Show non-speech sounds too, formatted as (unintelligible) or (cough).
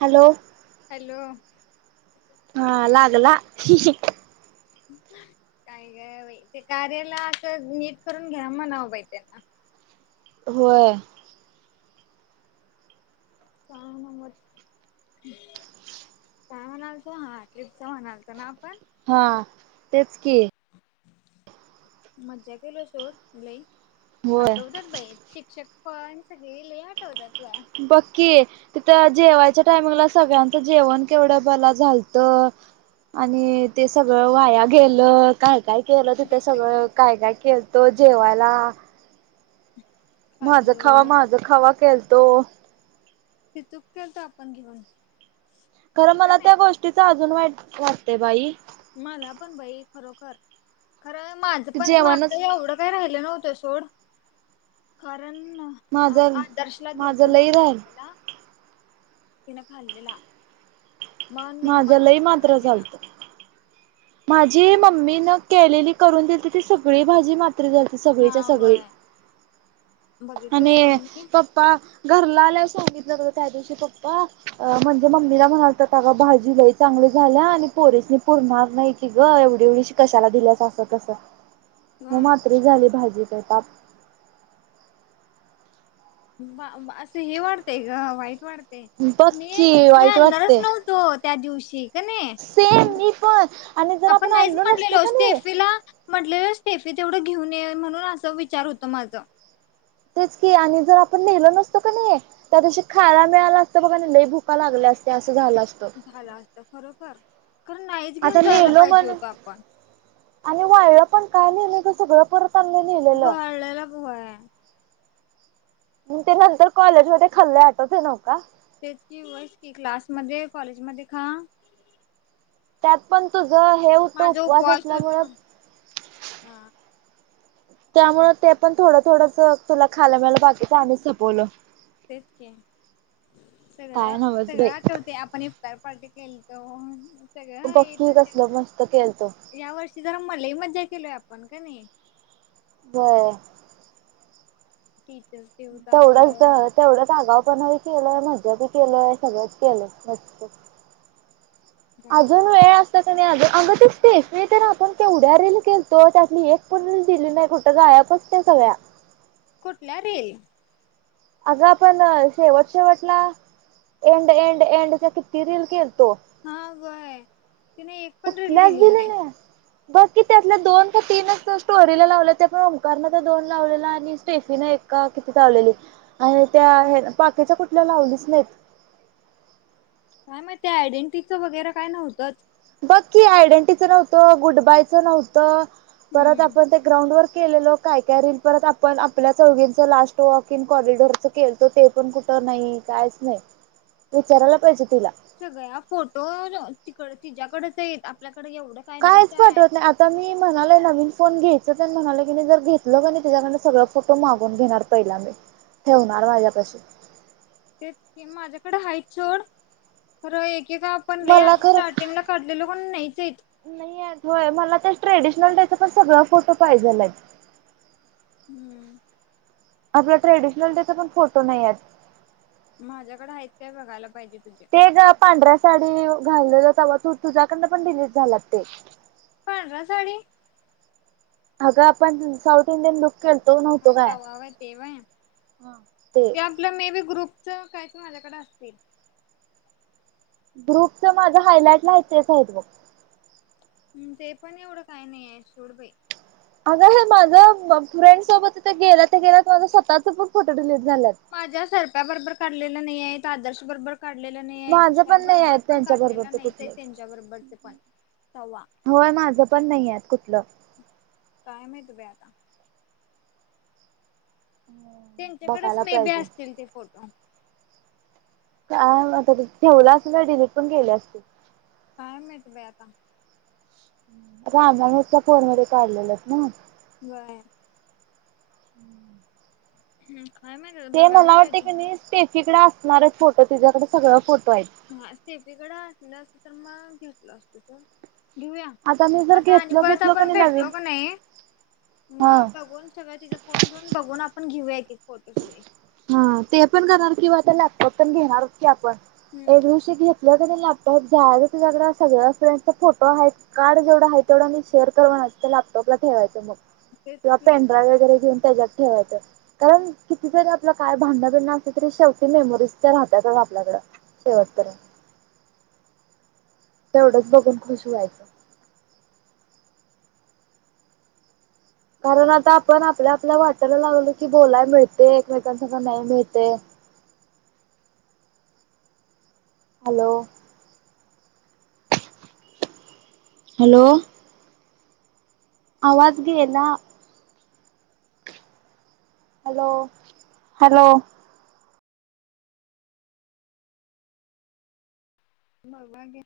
Hello. Hello. हा लागला हि हि. काय ग बाई ते कार्याला असं नीट करून घ्या म्हणाव बाई त्यांना. व्हय. का ना मत काय म्हणायलतो हा ट्रिपचं म्हणायलतो ना आपण? हा तेच की मजा केलो सोड लई होय आठवत्यात बाई शिक्षक पण सगळी लई आठवत्यात. बघ कि टे तर आ जेवायच्या टायमिंगला सगळ्यांचं जेवण केवढं बला झालतं आणि ते सगळं वाया गेलं काय काय केलं तिथे गेलं सगळं काय काय केलतो जेवायला. माझा खावा खाल्लो माझा खावा केलतो. ते चुक केलतो आपण घेऊन खर का मला नाही त्या गोष्टीचं अजून वाईट वाटतयं बाई. मला पण बाई खरोखर खर माझं पण जेवणच माझं एवढं काय राहिलं नव्ह त सोड ख माझं माझं लई माझ्या राह खायला तिनं खाल्लेला मग निम्मा माझं लई डबा तो मात्र राहिलेला चालतं माझी मम्मी न केलेली करून दिलती ती सगळी भाजी मा सगळीच्या हा सगळी व्हय बघितलो सोड आणि मी पप्पा घरला आल्यावर सांगितलं त्या दिवशी पप्पा म्हणजे मम्मीला म्हणालत का भाजीलाई चांगली झाल्या आणि पोरेस पुरणार नाही. ती ग एवढी एवढी श कशाला दिल्याच असत कस म मात्र झाली भाजी ताप बा असं हे वाढतंय ग वाईट वाढत बघ मी की वाईट आनणारच वाटते. नव्हतो त्या दिवशी का नाही सेम मी पण आणि जर आपण नाहीच आणलो नसतो म्हलेलो का नाही स्टेफीला म्हलो स्टेफी तेवढं घेऊन ये म्हणून असं विचार होत माझं. तेच की आणि जर आपण नेहिलो नसतो कानि त्या दिवशी खायला मिळाला असतं बघा ल भुका लागल्या अस झालं असतं. झालं असत खरोखर खरं नाहीच आता घेऊन जायला नेलो पाहिजे म्हणून, होत आपण आणि वाळपण काय केलं ग कसगळं परत आणलं नेलेलं. बळल्याला भ म ते नंतर कॉलेज मध्ये खाले आठवत नव का? तेच की वयस कि क्लासमध्येध्ये कॉलेज मध्ये खा त्यात पण तुझ हे होतं माझा उपवास असल्यामुळं होता हा त्यामु ते पण थोडं थोडंच तुला खायला म्यालं बाकीच आ सपवलं तेच की सगळं काय नव्हच सगळं बाई आठवते आपण काय पार्टी केली तवा हून बघ की थ कसलं मस्त केलतो या वर्षी जरा मल म लई केलोय आपण का नाही. बरं. (inaudible) तेवढंच आपलं तेवढंच आगा पना बी केलंय मजा बी केलय सगळंच केलं मस्त अजून वेळ अस अग ते स्टेफी नाही तर आपण तेवढ्या रील केलतो त्यातली एक पण रील दिली नाही कुठं गय पत्या सगळ्या कुठल्या रिल? अग आपण शेवट शेवटला एंड एंड एंडचा किती रील केलतो. तो व्यय तिने एक पण रिल दिली नाही. बघकी त्यातल्या दोन का तीनच स्टोरीला लावलं त्या पण ओंकार दोन लावलेला आणि स्टेफीन एक. का किती चावलेली आणि त्या पाकीच्या कुठल्या लावलीच नाहीत. ह (inaudible) काय मग ते आयडेंटिटीचं वगैरे काय नव्हतं. बग की आयडेंटीचं नव्हतं. गुड बायचं नव्हतं. परत हम्म आपण त्या ग्राउंड वर केलेलं काय काय रील परत आपण आपल्या चौघींचं लास्ट वॉक इन कॉरिडोरचं केलंतो ते पण कुठं नाही कायच नाही विचारायला पाहिजे. तिला सगळ्या फोटो तिकड तिच्या्याकडच येत आपल्या कायच पाठवत नाही. आता मी म्हणालय नवीन फोन घ्यायच म्हणाले की जर घेतलं क नाही त्याच्याकड सगळं फोटो मागून घेणार पहिला मी ठेवणार माझ्यापशीून ते कि माझ्याकडे हाईट छोड खरं एक का आपण ल मला आधी खरं स्टार्टिंग ला काढलेलो पण नाहीच. त्याचा पण सगळ फोटो पाहिजेलाय हम्म आपला ट्रेडिशनल चा पण फोटो नाही ह्यात माझ्याकडें आहेत काय बघायला पाहिजे तुझे ते ग पांढऱ्या साडी घालले जात व तू तुझ्याकडन पण डिलीट झालात ते पांडरा साडी अग आप साथ इंडियन ल हता हय तेव्हाय ते आपलं मे बी ग्रुप च कायच माझ्याकडे असतील ग्रुपच माझं हायलाइट लाहचच आहेत बघ हम्म ते पण एवढं काही नाही आहे शेवडबाई अग हे माझं फ्रेंड सोबतथ गेला तर गेला माझा स्वतःचा पूण फोटो दिले माझ्या सरप्याबरोबर काढलेलं नाहीय आदर्श बरोबर काढलेलं नाही आहे माझं तुषार पण नाही आहेत बरोबर पण त्यांच्या काढलेलं बरोबरच नाहीच आहे कुठलं. त्यांच्या बरोबरच पण तवा होय माझं पण नाहीय कुठलं कायमच ब्या त्यांच्याकडेच बघायला मे बी पाहिजे असतील ते फोटो आता ठेवलं असेल डिलीट पण केले असतील काय मिनट बयाता रामाणचा फोन मध्ये काढलेलात ना बर हम्म हम्म काय माहित ते बघायला मला वाटते पाहिजे की नाही त्याचीकडे असणार आहे फोटं तुझ्या कडे सगळं फोट हा सेफीकडे असलं असत तर मग घेतलं असत तर (unintelligible) घेऊया मी जर आता आणि घेतलो परत बितलो का आपण नाही नवीन भेटलो का नाही हा मग बघून सगळ्या तिचा फोन घेऊन बघून आपण घेऊया फोटो सगळे हा ते पण करणार किंवा आता लॅपटॉप पण घेणार की आपण एक हम्म. दिवशी घेतलं की लॅपटॉप जाग जग सगळ्या फ्रेंड्सचा फोटो आहे कार्ड जेवढं आहे तेवढं मी शेअर कर ना लागतो तेच की वगैरे घेऊन त्याच्यात आप काय भांडन बिंडन अस असले तरी शेवटी मेमोरीज त्या राहतातच आपल्याकड शेवटपर्यंत (unintelligible) तेवढंच बघून खुश व्हायचं कारण आता आपण आपल्या आपल्या वाटायला लागलो की बोलायला मिळते एकमेकांसारखं नाही मिळते हॅलो हॅलो आवाज गे ला हॅलो हॅलो बघा घे